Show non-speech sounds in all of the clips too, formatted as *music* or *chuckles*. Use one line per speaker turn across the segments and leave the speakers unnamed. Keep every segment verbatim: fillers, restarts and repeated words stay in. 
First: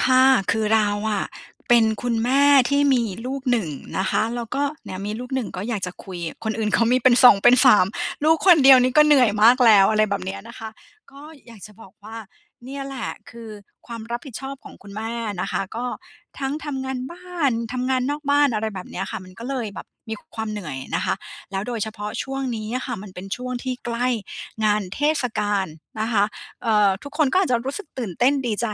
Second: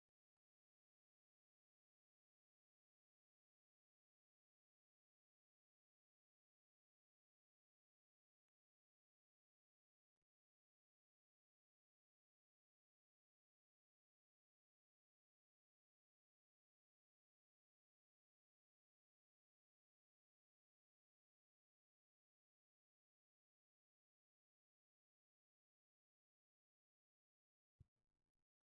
ค่ะ คือเราอะเป็นคุณแม่ที่มีลูก หนึ่ง นะคะ แล้วก็ เนี่ยมีลูกหนึ่งก็อยากจะคุย คนอื่น เขามีเป็นเขามีเป็น สอง เป็น สาม ลูกคนเดียวนี่ก็เหนื่อยมากแล้ว อะไรแบบเนี้ยนะคะ ก็อยากจะบอกว่า เนี่ยแหละ คือความรับผิดชอบของคุณแม่นะคะ ก็ทั้งทำงานบ้าน ทำงานนอกบ้าน อะไรแบบเนี้ยค่ะ มันก็เลยแบบมีความเหนื่อยนะคะ แล้วโดยเฉพาะช่วงนี้อะค่ะ มันเป็นช่วงที่ใกล้งานเทศกาลนะคะ เอ่อ ทุกคนก็อาจจะรู้สึกตื่นเต้น ดีใจ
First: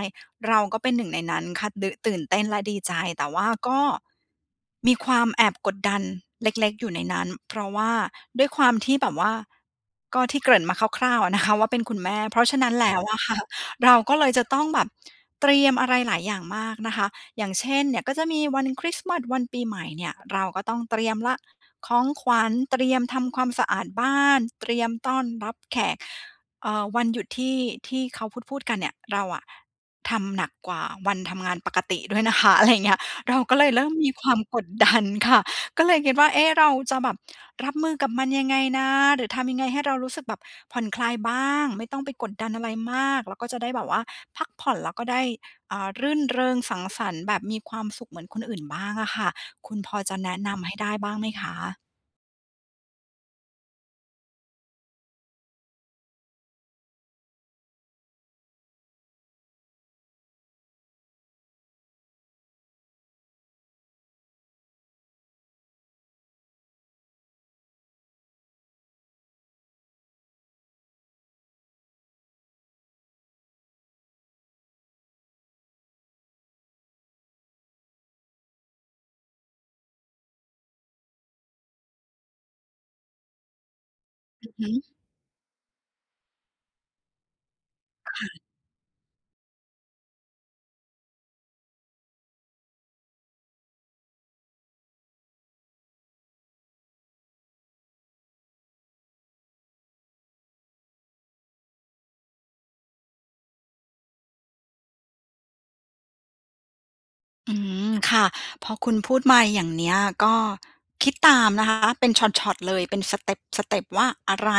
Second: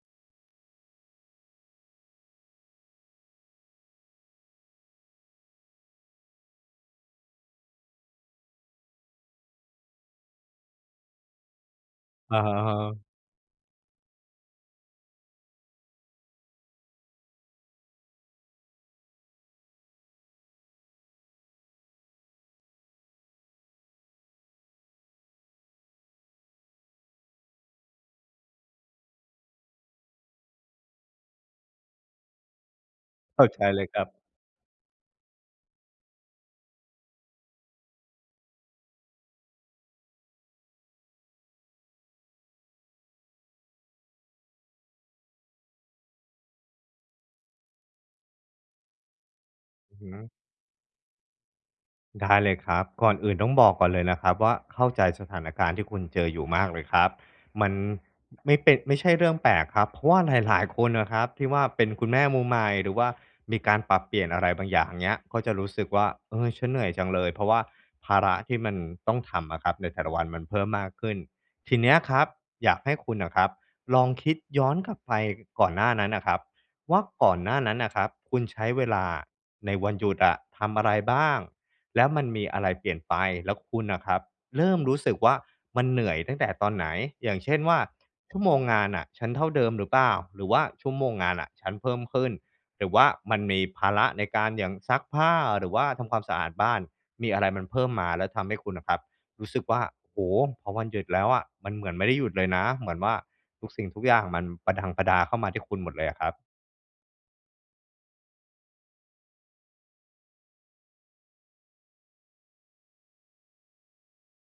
เราก็เป็นหนึ่งในนั้นค่ะ ดื่น ตื่นเต้นและดีใจ แต่ว่าก็ มีความแอบกดดันเล็ก ๆ อยู่ในนั้น เพราะว่าด้วยความที่แบบว่า ก็ที่เกริ่นมาคร่าว ๆ อะนะคะ ว่าเป็นคุณแม่
อ
เพ
ะ
ราะ
ฮ
ฉ
ะ
ะนั
ฮ
้นแล้
า
ว อะค่ะ เราก็เลยจะต้องแบบ เตรียมอะไรหลายอย่างมากนะคะ อย่างเช่น เนี่ยก็จะมีวันคริสต์มาส วันปีใหม่เนี่ย เราก็ต้องเตรียมล่ะ ของขวัญ เตรียมทำความสะอาดบ้าน เตรียมต้อนรับแขก เอ่อ วันหยุดที่ ที่เขาพูด ๆ กันเนี่ย เราอะทำหนักกว่าวันทำงานปกติด้วย นะคะ อะไรอย่างเงี้ย เรา
เข้า
ก็
ใจ
เลยเ
เ
ร
ล
ิ
ย
่ม
ครั
ม
บ
ีความ กดดันค่ะ ก็เลยคิดว่า เอ๊ะ! เราจะแบบรับมือกับมันยังไงนะ? หรือทำยังไงให้เรารู้สึกแบบผ่อนคลายบ้าง ไม่ต้องไปกดดันอะไรมาก แล้วก็จะได้แบบว่าพักผ่อนแล้วก็ได้ อ่า รื่นเริงสังสรรค์แบบมีความสุขเหมือนคนอื่นบ้างอะค่ะ คุณพ
อื
อ
อฮ
จะแน
ึ
ะนำให้ได้บ้างไหมคะ?
ได้เลยครับ ก่อนอื่นต้องบอกก่อนเลยนะครับว่า เข้าใจสถานการณ์ที่คุณเจออยู่มากเลยครับ มันไม่เป ไม่ใช่เรื่องแปลกครับ เพราะว่าหลาย ๆ คนอะครับที่ว่า เป็นคุณแม่มือใหม่ หรือว่ามีการปรับเปลี่ยนอะไรบางอย่าง เงี้ย ก็จะรู้สึกว่า "เออ ฉันเหนื่อยจังเลย" เพราะว่าภาระที่มันต้องทำอะครับ ในแต่ละวันมันเพิ่มมากขึ้น ทีเนี้ยครับอยากให้คุณน่ะครับ ลองคิดย้อนกลับไปก่อนหน้านั้นน่ะครับว่า ก่อนหน้านั้นน่ะครับคุณใช้เวลาในวันหยุดอะ ทำอะไรบ้าง? แล้วมันมีอะไรเปลี่ยนไป แล้วคุณอะครับ
อือฮ
เริ่
ึ
มรู้สึกว่า มันเหนื่อยตั้งแต่ตอนไหน? อย่างเช่นว่า
ค่
ชั
ะ
่วโมงงานน่ะฉันเท่าเดิมหรือเปล่า? หรือว่าชั่วโมงงานน่ะฉันเพิ่มขึ้น? หรือว่ามันมีภาระในการอย่างซักผ้า หรือว่าทำความสะอาดบ้าน มีอะไรมันเพิ่มมาแล้วทำให้คุณอะครับรู้สึกว่า โอ้โฮ พอวันหยุดแล้วอะมันเหมือนไม่ได้หยุดเลยนะ เหมือนว่าทุกสิ่งทุกอย่างมันประดังประดาเข้ามาที่คุณหมดเลยอะครับ
อืม ค่ะ พอคุณพูดมาอย่างเนี้ยก็คิดตามนะคะ เป็นช็อต ๆ เลย เป็นสเตป ๆ ว่า อะไร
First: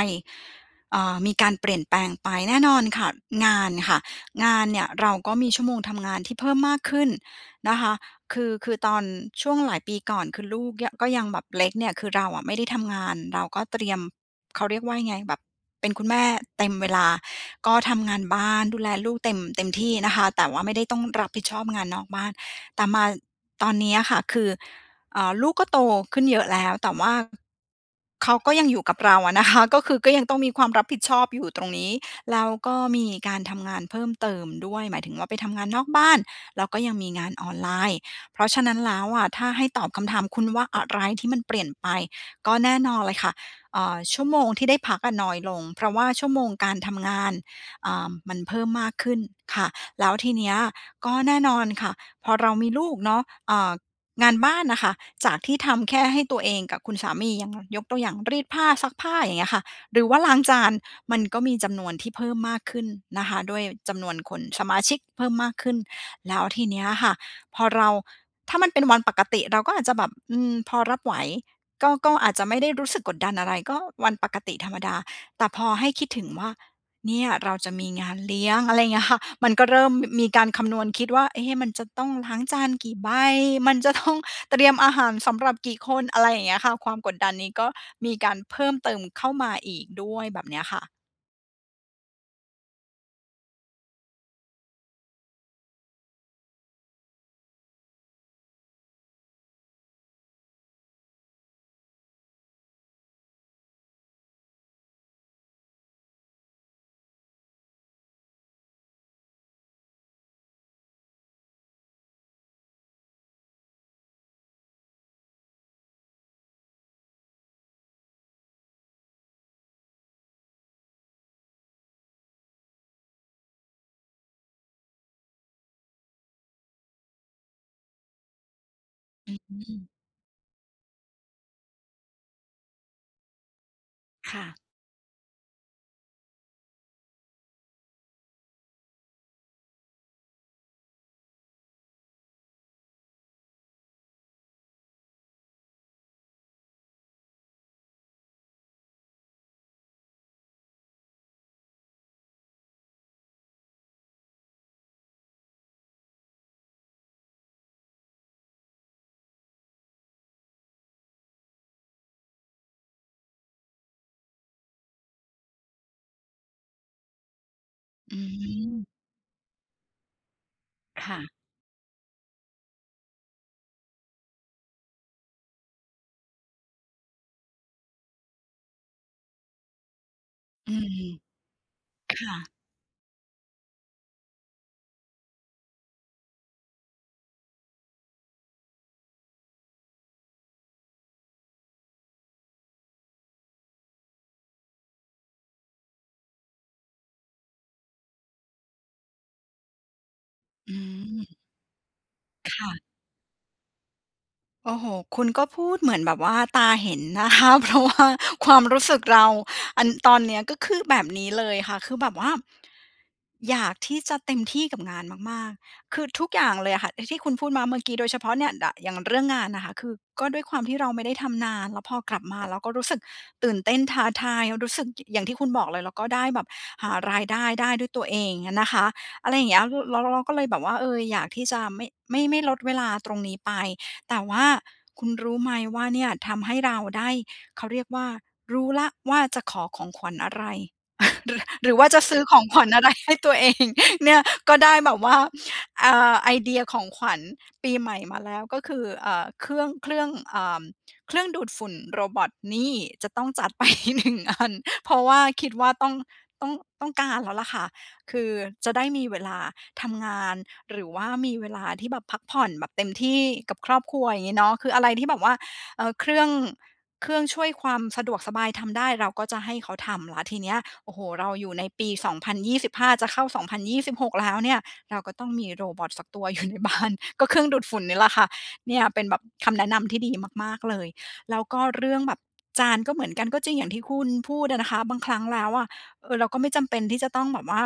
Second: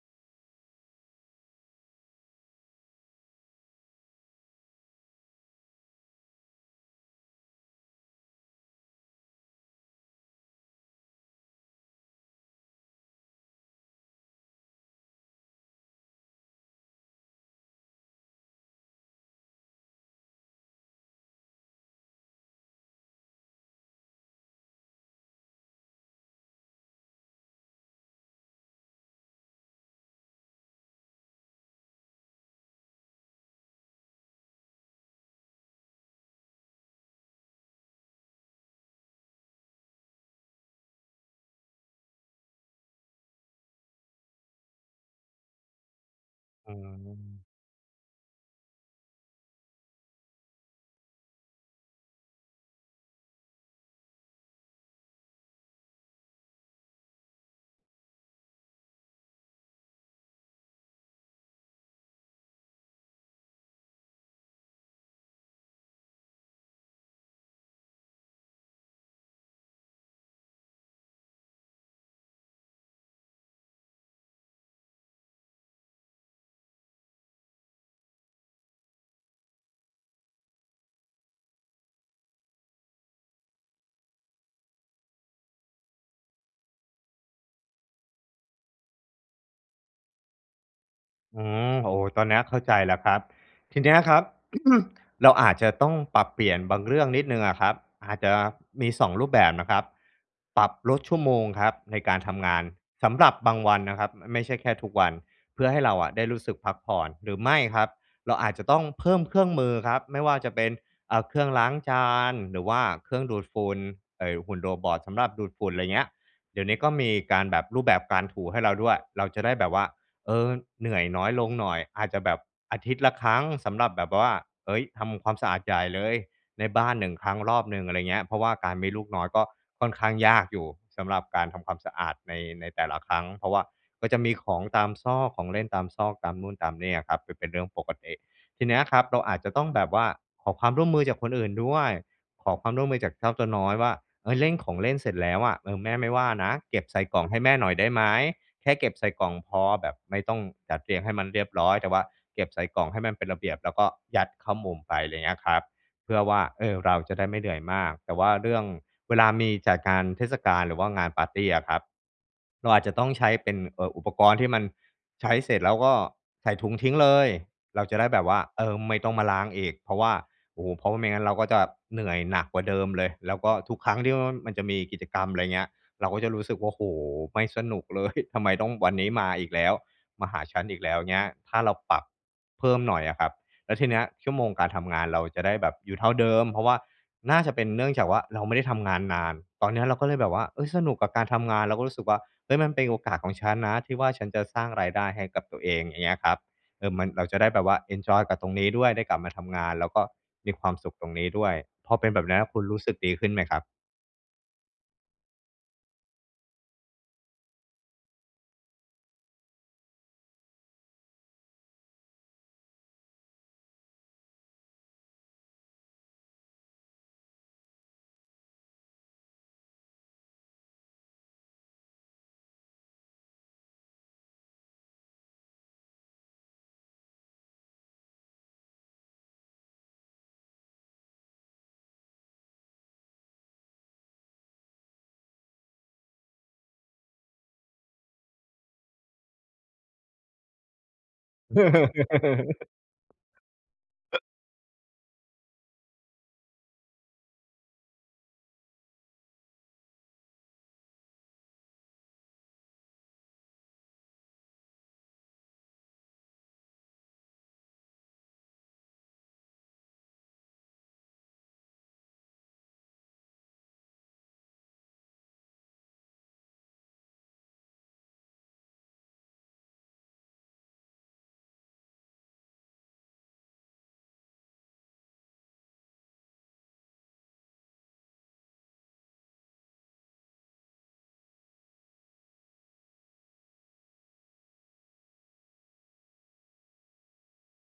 เอ่อ มีการเปลี่ยนแปลงไป แน่นอนค่ะ งานค่ะ งานเนี่ยเราก็มีชั่วโมงทำงานที่เพิ่มมากขึ้นนะคะ คือ คือตอนช่วงหลายปีก่อน คือลูกเนี่ย ก็ยังแบบเล็กเนี่ย คือเราอะไม่ได้ทำงาน เราก็เตรียม เขาเรียกว่ายังไง แบบเป็นคุณแม่เต็มเวลา ก็ทำงานบ้านดูแลลูกเต็ม เต็มที่นะคะ แต่ว่าไม่ได้ต้องรับผิดชอบงานนอกบ้าน แต่มาตอนเนี้ยค่ะ คือ เอ่อ ลูกก็โตขึ้นเยอะแล้ว แต่ว่าเขาก็ยังอยู่กับเราอะนะ คะ ก็คือก็ยังต้องมีความรับผิดชอบอยู่ตรงนี้ แล้วก็มีการทำงานเพิ่มเติมด้วย หมายถึงว่า ไปทำงานนอกบ้าน แล้วก็ยังมีงานออนไลน์ เพราะฉะนั้นแล้วอะ ถ้าให้ตอบคำถามคุณว่า อะไรที่มันเปลี่ยนไป ก็แน่นอนเลยค่ะ เอ่อ ชั่วโมงที่ได้พักอะน้อยลง เพราะว่าชั่วโมงก
อื
ารทำงาน
ม
อ่า มันเพิ่มมากขึ้นค่ะ แล้วทีเนี้ยก็แน่นอนค่ะ พอเรามีลูกเนาะ เอ่อ งานบ้านน่ะค่ะ จากที่ทำแค่ให้ตัวเองกับคุณสามียัง ยกตัวอย่าง รีดผ้า ซักผ้า อย่างเงี้ยค่ะ หรือว่าล้างจาน มันก็มีจำนวนที่เพิ่มมากขึ้นนะคะด้วยจำนวนคน สมาชิกเพิ่มมากขึ้น แล้วทีเนี้ยค่ะ พอเรา ถ้ามันเป็นวันปกติเราก็อาจจะแบบ อืม พอรับไหว ก็ ก็อาจจะไม่ได้รู้สึกกดดันอะไร ก็วันปกติธรรมดา แต่พอให้คิดถึงว่า เนี่ยเราจะมีงานเลี้ยง อะไรอย่างเงี้ยค่ะ มันก็เริ่ม ม มีการคำนวณคิดว่า เอ๊ะ มันจะต้องล้างจานกี่ใบ มันจะ ต้อง เตรียมอาหารสำหรับกี่คน อะไรอย่างเงี้ยค่ะ ความกดดันนี้ก็มีการเพิ่มเติมเข้ามาอีกด้วย แบบเนี้ยค่ะ
อืม โอ้! ตอนเนี้ยเข้าใจแล้วครับ ทีเนี้ยอะครับ *clears throat* เราอาจจะต้องปรับเปลี่ยนบางเรื่องนิดหนึ่งอะครับ อาจจะมี สอง รูปแบบนะครับ ปรับลดชั่วโมงครับในการทำงาน สำหรับบางวันนะครับ ไม่ใช่แค่ทุกวัน เพื่อให้เราอะได้รู้สึกพักผ่อน หรือไม่ครับ เราอาจจะต้องเพิ่มเครื่องมือครับ ไม่ว่าจะเป็น อ่า เครื่องล้างจาน หรือว่าเครื่องดูดฝุ่น ไอ้หุ่น Robot สำหรับดูดฝุ่น ไรเงี้ย เดี๋ยวนี้ก็มีการแบบ รูปแบบการถูให้เราด้วย เราจะได้แบบว่า เออ เหนื่อยน้อยลงหน่อย อาจจะแบบอาทิตย์ละครั้ง สำหรับแบบ บ ว่า เฮ้ย! ทำความสะอาดใหญ่เลย ในบ้าน หนึ่ง ครั้งรอบหนึ่ง อะไรเงี้ย เพราะว่าการมีลูกน้อ
อ
ย
ื
ก็ค่
ม
อนข้างยากอยู่สำหรับการทำความสะอาดใน ในแต่ละครั้ง เพราะว่าก็จะม
ค
ี
่
ข
ะ
องตามซอก ของเล่นตามซอก ตามนู่นตามนี่อะครับ ป เป็นเรื่องปกติ ทีเนี้ยอะครับเราอาจจะต้องแบบว่า ขอความร่วมมือจากคนอื่นด้วย ขอความร่วมมือจากเจ้าตัวน้อยว่า "เฮ้ย! เร่งของเล่นเสร็จแล้วอะ เออ แม่ไม่ว่านะ เก็บใส่กล่องให้แม่หน่อยได้ไหม? แค่เก็บใส่กล่องพอ แบบไม่ต้องจัดเรียงให้มันเรียบร้อย แต่ว่าเก็บใส่กล่องให้มันเป็นระเบียบ แล้วก็ยัดเข้ามุมไป" อะไรอย่างเงี้ยครับ เพื่อว่า เออ เราจะได้ไม่เหนื่อยมาก แต่ว่าเรื่อง เวลามีจัดงานเทศกาล หรือว่างานปาร์ตีอะครับ เราอาจจะต้องใช้เป็น เอ่อ อุปกรณ์ที่มัน ใช้เสร็จ แล้วก็ใส่ถุงทิ้งเลย เราจะได้
อื
แบบว่า เออ
ม
ไม่ต้องมาล้างอีก เพราะว่า โอ้โฮ! เพราะว่าไม
ค
่
่
งั้นเ
ะ
ราก็จะแบบเหนื่อยหนักกว่าเดิมเลย แล้วก็ทุกครั้งที่ว้อน มันจะมีกิจกรรม อะไรเงี้ย เราก็จะรู้สึกว่า โอ้โฮ ไม่สนุก เลย! ทำไมต้อง วันนี้มาอีกแล้ว มาหาฉัน
อื
อีกแล้ว
ม
เงี้ย ถ้าเราปรับ
ค่ะ
เพิ่มหน่อยอะครับ แล้วทีเนี้ยชั่วโมงการทำงานเราจะได้แบบอยู่เท่าเดิม เพราะว่า น่าจะเป็นเนื่องจากว่า เราไม่ได้ทำงานนาน ตอนเนี้ยเราก็เลยแบบว่า เอ๊ย! สนุกกับการทำงาน แล้วก็รู้สึกว่า เฮ้ย! มันเป็นโอกาสของฉันนะ ที่ว่าฉันจะสร้างรายได้ให้กับตัวเอง อย่างเงี้ยครับ เออ มัน เราจะได้แบบว่าเอนจอยกับตรงนี้ด้วย ได้กลับมา ทำงาน แล้วก็มีควา
อื
มสุขตรงนี้
ม
ด้วย พอเป็นแบบเนี้ย
ค
คุณ
่
รู
ะ
้สึกดีขึ้นไหมครับ?
โอ้โฮ คุณก็พูดเหมือนแบบว่าตาเห็นนะ คะ เพราะว่า ความรู้สึกเรา อัน ตอนนี้ก็คือแบบนี้เลยค่ะ คือแบบว่า อยากที่จะเต็มที่กับงานมาก ๆ คือทุกอย่างเลยอะค่ะ อ ที่คุณพูดมาเมื่อกี้ โดยเฉพาะเนี่ย ด อย่างเรื่องงานนะคะ คือก็ด้วยความที่เราไม่ได้ทำนาน แล้วพอกลับมาเราก็รู้สึกตื่นเต้น ท้าทาย รู้สึกอย่างที่คุณบอกเลย แล้วก็ได้แบบหารายได้ได้ด้วยตัวเองนะคะ อะไรอย่างเงี้ย ล แล้ว แล้วเราก็เลยแบบว่า เออ อยากที่จะไม่ ไม่ ไม่ลดเวลาตรงนี้ไป แต่ว่าคุณรู้ไหมว่าเนี่ยทำให้เราได้ เขาเรียกว่า รู้แล้วว่า จะขอของขวัญอะไร *chuckles* หรือ หรือว่าจะซื้อของขวัญ
*laughs*
อะไรให้ตัวเอง เนี่ย ก็ได้แบบ ว่า อ่า ไอเดียของขวัญปีใหม่มาแล้ว ก็คือ เอ่อ เครื่อง เครื่อง เอ่อ เครื่องดูดฝุ่นโรบอต นี่! จะต้องจัด ไป หนึ่ง อัน เพราะว่าคิดว่าต้อง ต้อง ต้องการแล้วล่ะค่ะ คือจะได้มีเวลาทำงาน หรือว่ามีเวลาที่แบบพักผ่อนแบบเต็มที่กับครอบครัว อย่างงี้เนาะ คืออะไรที่แบบว่า เออ เครื่อง เครื่องช่วยความสะดวกสบายทำได้ เราก็จะให้เขาทำแล้วทีเนี้ย โอ้โฮ เราอยู่ในปี สองพันยี่สิบห้า จะเข้า สองพันยี่สิบหก แล้วเนี่ย เราก็ต้องมีโรบอตสักตัว อยู่ในบ้าน ก็เครื่องดูดฝุ่นนี่แหละค่ะ เนี่ยเป็นแบบคำแนะนำที่ดีมาก ๆ เลย แล้วก็เรื่องแบบจานก็เหมือนกัน ก็จริงอย่างที่คุณพูดอะนะคะ บางครั้งแล้วอะ เออ เราก็ไม่จำเป็นที่จะต้องแบบว่า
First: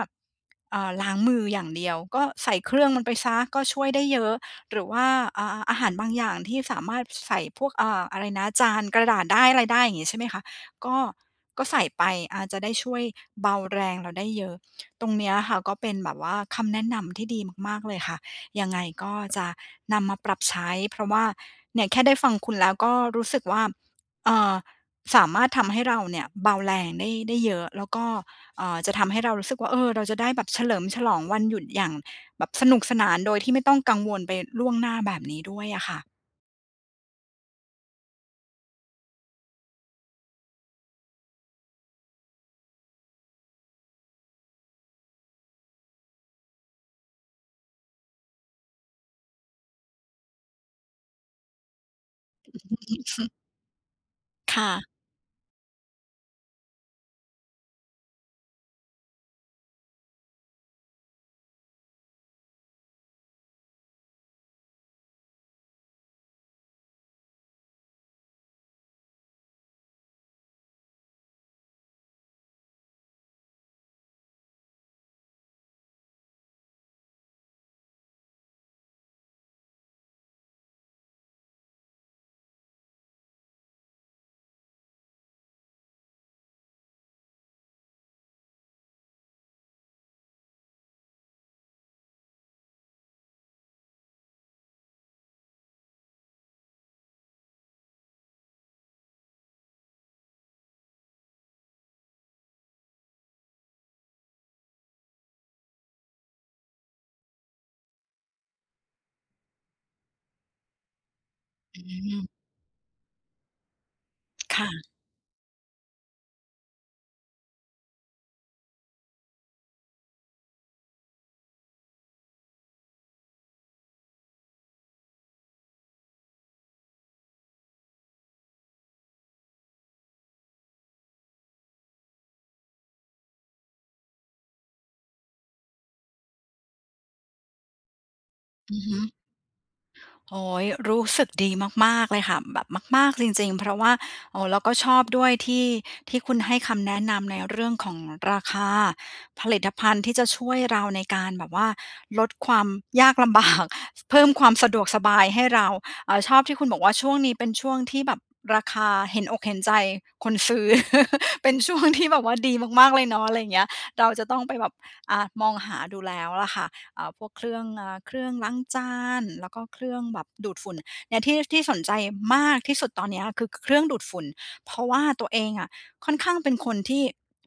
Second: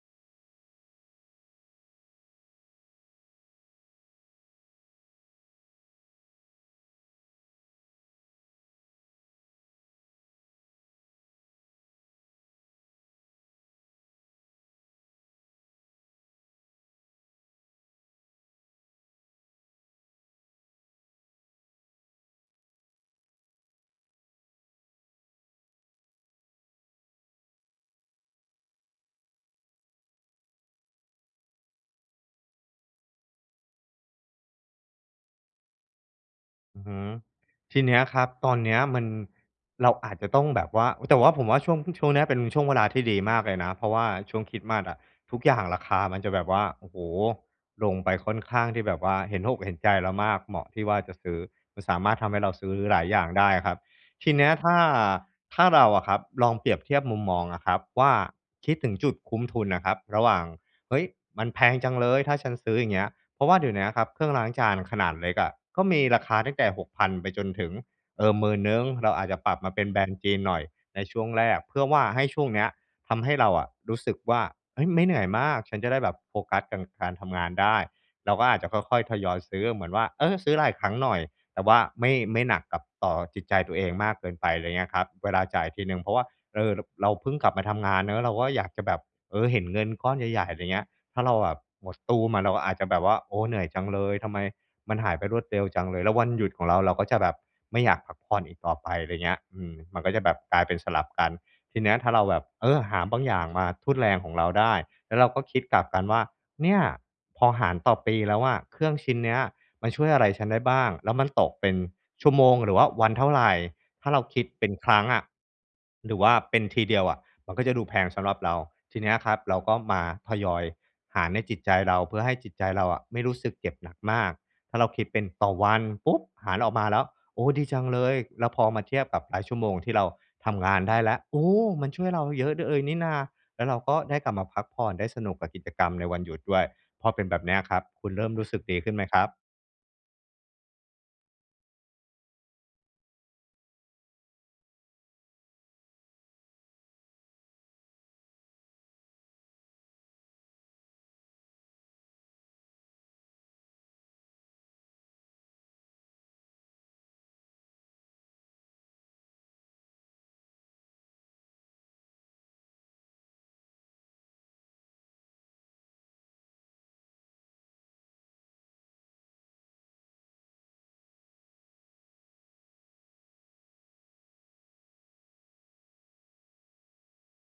เอ่อ ล้างมืออย่างเดียว ก็ใส่เครื่องมันไปเสีย ก็ช่วยได้เยอะ หรือว่า อ่า อาหารบางอย่างที่สามารถ ส ใส่พวก เออ อะไรนะ จานกระดาษได้ อะไรได้ อย่างงี้ใช่ไหมคะ ก็ ก็ใส่ไป อ่า จะได้ช่วยเบาแรงเราได้เยอะ ตรงเนี้ยค่ะก็เป็นแบบว่าคำแนะนำที่ดีมาก ๆ เลยค่ะ ยัง ไงก็จะนำมาปรับใช้ เพราะว่า เนี่ยแค่ได้ฟังคุณแล้วก็รู้สึกว่า เอ่อ สามารถทำให้เราเนี่ยเบาแรงได้ ได้เยอะ แล้วก็ เอ่อ จะทำให้เรารู้สึกว่า เออ เราจะได้แบบเฉลิมฉลองวันหยุดอย่างแบบสนุกสนานโดยที่ไม่ต้องกังวลไปล่วงหน้าแบบนี้ด้วยอะค่ะ
อือฮึ ทีเนี้ยครับ ตอนเนี้ยมัน เราอาจจะต้องแบบว่า โอ้ แต่ว่าผมว่าช่วงเพิ่ง ช่วงเนี้ยเป็นช่วงเวลาที่ดีมากเลยนะ เพราะว่าช่วงคริสต์มาสอะ ทุกอย่างราคามันจะแบบว่า โอ้โฮ ลงไปค่อนข้างที่แบบว่าเห็นอกเห็นใจเรามาก เหมาะที่ว่าจะซื้อ มันสามารถทำให้เราซื้อหลายอย่าง
*unintelligible*
ได้อะครับ ทีเนี้ย
ค่
ถ้า
ะ
ถ้าเราอะครับลองเปรียบเทียบมุมมองอะครับว่า คิดถึงจุดคุ้มทุนอะครับ ระหว่าง เฮ้ย! มันแพงจังเลย ถ้าฉันซื้อ อย่างเงี้ย เพราะว่าเดี๋ยวเนี้ยอะครับเครื่องล้างจานขนาดเล็กอะก็มีราคาตั้งแต่ หกพัน ไปจนถึง เอ่อ หมื่นหนึ่ง เราอาจจะปรับมาเป็นแบรนด์จีนหน่อยในช่วงแรก เพื่อว่าให้ช่วงเนี้ยทำให้เราอะรู้สึกว่า เฮ้ย ไม่เหนื่อยมาก ฉันจะได้แบบโฟกัสกัน การทำงานได้ เราก็อาจจะค่อย ๆ ทยอยซื้อ เหมือนว่า เออ ซื้อหลายครั้งหน่อย แต่ว่าไม่ ไม่หนักกับ ต่อจิตใจตัวเองมากเกินไป ไรเงี้ยครับ เวลาจ่ายทีหนึ่งเพราะว่า เออ ร เราเพิ่งกลับมาทำงานเนาะ เราก็อยากจะแบบ เออ เห็นเงินก้อนใหญ่ ๆ อะไรเงี้ย ถ้าเราแบบหมดตู้มอะ เราอาจจะแบบว่า โอ้ เหนื่อยจังเลย ทำไมมันหายไปรวดเร็วจังเลย แล้ววันหยุดของเรา เราก็จะแบบไม่อยากพักผ่อนอีกต่อไป ไรเงี้ย อืม มันก็จะแบบกลายเป็นสลับกัน ทีเนี้ยถ้าเราแบบ เออ หาบางอย่างมาทุ่นแรงของเราได้ แล้วเราก็คิดกลับกันว่า เนี่ยพอหารต่อปีแล้วอะ เครื่องชิ้นเนี้ยมันช่วยอะไรฉันได้บ้าง แล้วมันตกเป็น
อื
ช
ม
ั่วโมงหรือว่าวันเท่าไร ถ้าเราคิด
ค
เป
่
็น
ะ
ครั้งอะหรือว่าเป็นทีเดียวอะ มันก็จะดูแพงสำหรับเรา ทีเนี้ยครับเราก็มาทยอยหารในจิตใจเรา เพื่อให้จิตใจเราอะไม่รู้สึกเจ็บหนักมาก ถ้าเราคิดเป็นต่อวัน ปุ๊บ หารออกมาแล้ว โอ้! ดีจังเลย แล้วพอมาเทียบกับรายชั่วโมงที่เราทำงานได้แล้ว โอ้! มันช่วยเราเยอะ เดอ เอยนี่นา แล้วเราก็ได้กลับมาพักผ่อน ได้สนุกกับกิจกรรมในวันหยุดด้วย พอเป็นแบบเนี้ยครับ คุณเริ่มรู้สึก
อ
ด
ื
ี
อ
ข
ฮ
ึ้นไหม
ึ
ครับ?
โอ้โฮ รู้สึกดีมาก ๆ เลยค่ะ แบบมาก ๆ จริง ๆ เพราะว่า โอ้ เราก็ชอบด้วยที่ ที่คุณให้คำแนะนำในเรื่องของราคาผลิตภัณฑ์ที่จะช่วยเราในการแบบว่าลดความยากลำ บาก ส เพิ่มความสะดวกสบายให้เรา อ่า ชอบที่คุณบอกว่า "ช่วงนี้เป็นช่วงที่แบบราคาเห็นอกเห็นใจคนซื้อ" *chuckles* เป็น ช่วงที่แบบว่า ดีมาก ๆ เลยเนาะ อะไรเงี้ย เราจะต้องไปแบบ อ่า มองหาดูแล้วล่ะค่ะ อ่า พวกเครื่อง อ่า เครื่องล้างจาน แล้วก็เครื่องแบบดูดฝุ่น เนี่ยที่ ที่สนใจมากที่สุดตอนเนี้ยคือ ค เครื่องดูดฝุ่น เพราะว่าตัวเองอะค่อนข้างเป็นคนที่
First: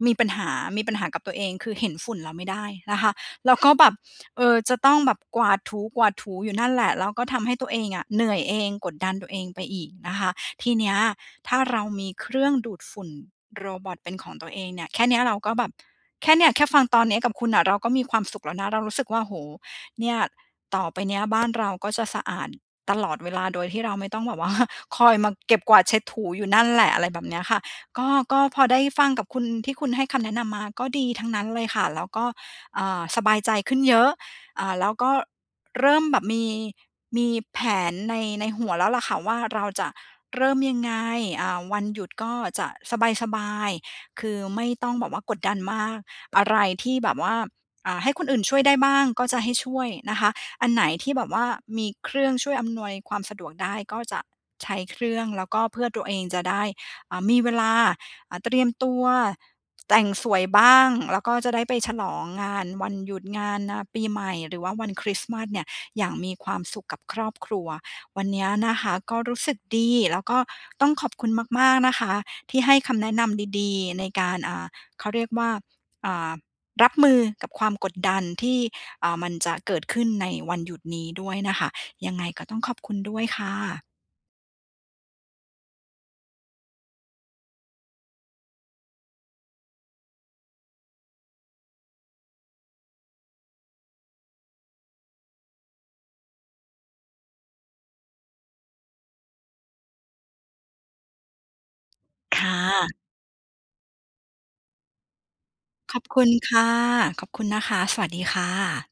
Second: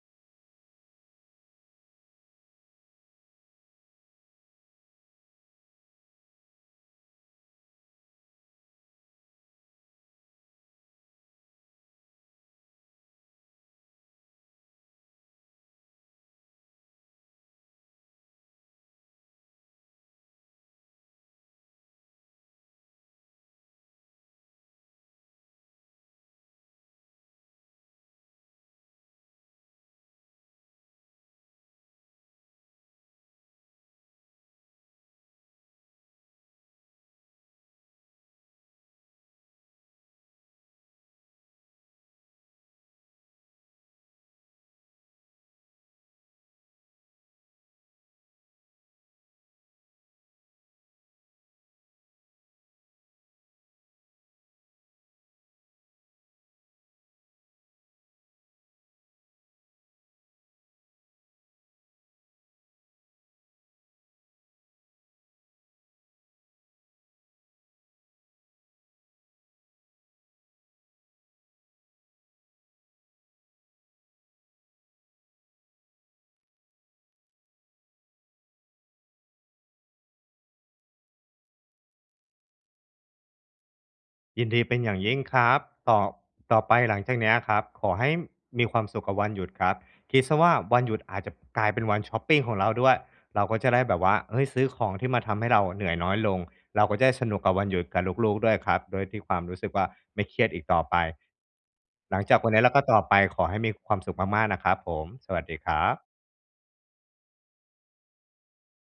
มีปัญหา มีปัญหากับตัวเอง คือเห็นฝุ่นแล้วไม่ได้นะคะ แล้ว ก็แบบ เออ จะต้องแบบกวาดถู ๆ อยู่นั่นแหละ แล้วก็ทำให้ตัวเองอะเหนื่อยเอง กดดันตัวเองไปอีกนะคะ ทีเนี้ยถ้าเรามีเครื่องดูดฝุ่นโรบอตเป็นของตัวเองเนี่ย แค่เนี้ยเราก็แบบ แค่เนี้ยแค่ฟังตอนนี้กับคุณน่ะเราก็มีความสุขแล้วนะ เรารู้สึกว่า โอ้โฮ เนี่ยต่อไปเนี้ยบ้าน เราก็จะสะอาดตลอดเวลาโดยที่เราไม่ต้องแบบ ว่า คอยมาเก็บ กวาด เช็ด ถู อยู่นั่นแหละ อะไรแบบเนี้ยค่ะ ก็ ก็พอได้ฟังกับคุณ ที่คุณให้คำแนะนำมาก็ดีทั้งนั้นเลยค่ะ แล้วก็ อ่า สบายใจขึ้นเยอะ อ่า แล้วก็เริ่มแบบมี มีแผนใน ในหัวแล้วล่ะค่ะว่าเราจะเริ่มยังไง อ่า วันหยุดก็จะสบาย ๆ คือไม่ต้องแบบว่ากดดันมาก อะไรที่แบบว่า อ่า ให้คนอื่นช่วยได้บ้างก็จะให้ช่วยนะคะ อันไหนที่แบบว่า มีเครื่องช่วยอำนวยความสะดวกได้ก็จะใช้เครื่อง แล้วก็เพื่อตัวเองจะได้ อ่า มีเวลา อ่า เตรียมตัว แต่งสวยบ้าง แล้วก็จะได้ไปฉลองงานวันหยุด งาน อ่า ปีใหม่ หรือว่าวันคริสต์มาสเนี่ย อย่างมีความสุขกับครอบครัว วันเนี้ยนะคะก็รู้สึกดี แล้วก็ต้องขอบคุณมาก ๆ นะคะ ที่ให้คำแนะนำดี ๆ ในการ อ่า เขาเรียกว่า อ่า รับมือกับความกดดันที่ อ่า มันจะเกิดขึ้นในวันหยุดนี้ด้วยนะคะ ยังไงก็ต้องขอบคุณด้วยค่ะ
ยินดีเป็นอย่างยิ่งครับ ตอบ ต่อไปหลังจากเนี้ยครับ ขอให้มีความสุขกับวันหยุดครับ คิดเสียว่าวันหยุดอาจจะกลายเป็นวันชอปปิงของเราด้วย เราก็จะได้แบบว่า เฮ้ย ซื้อของที่มาทำให้เราอะเหนื่อยน้อยลง เราก็จะได้สนุกกับวันหยุดกับลูก ๆ ด้วยครับ ด้วยที่ความรู้สึกว่าไม่เครียดอีกต่อไป หลังจ
ค
ากวั
่
นเนี้ย แล้วก็
ะ
ต่อไปขอให้มีความสุขมาก ๆ นะครับผม สวัสดีครั
ข
บ
อบคุณค่ะ ขอบคุณนะคะ สวัสดีค่ะ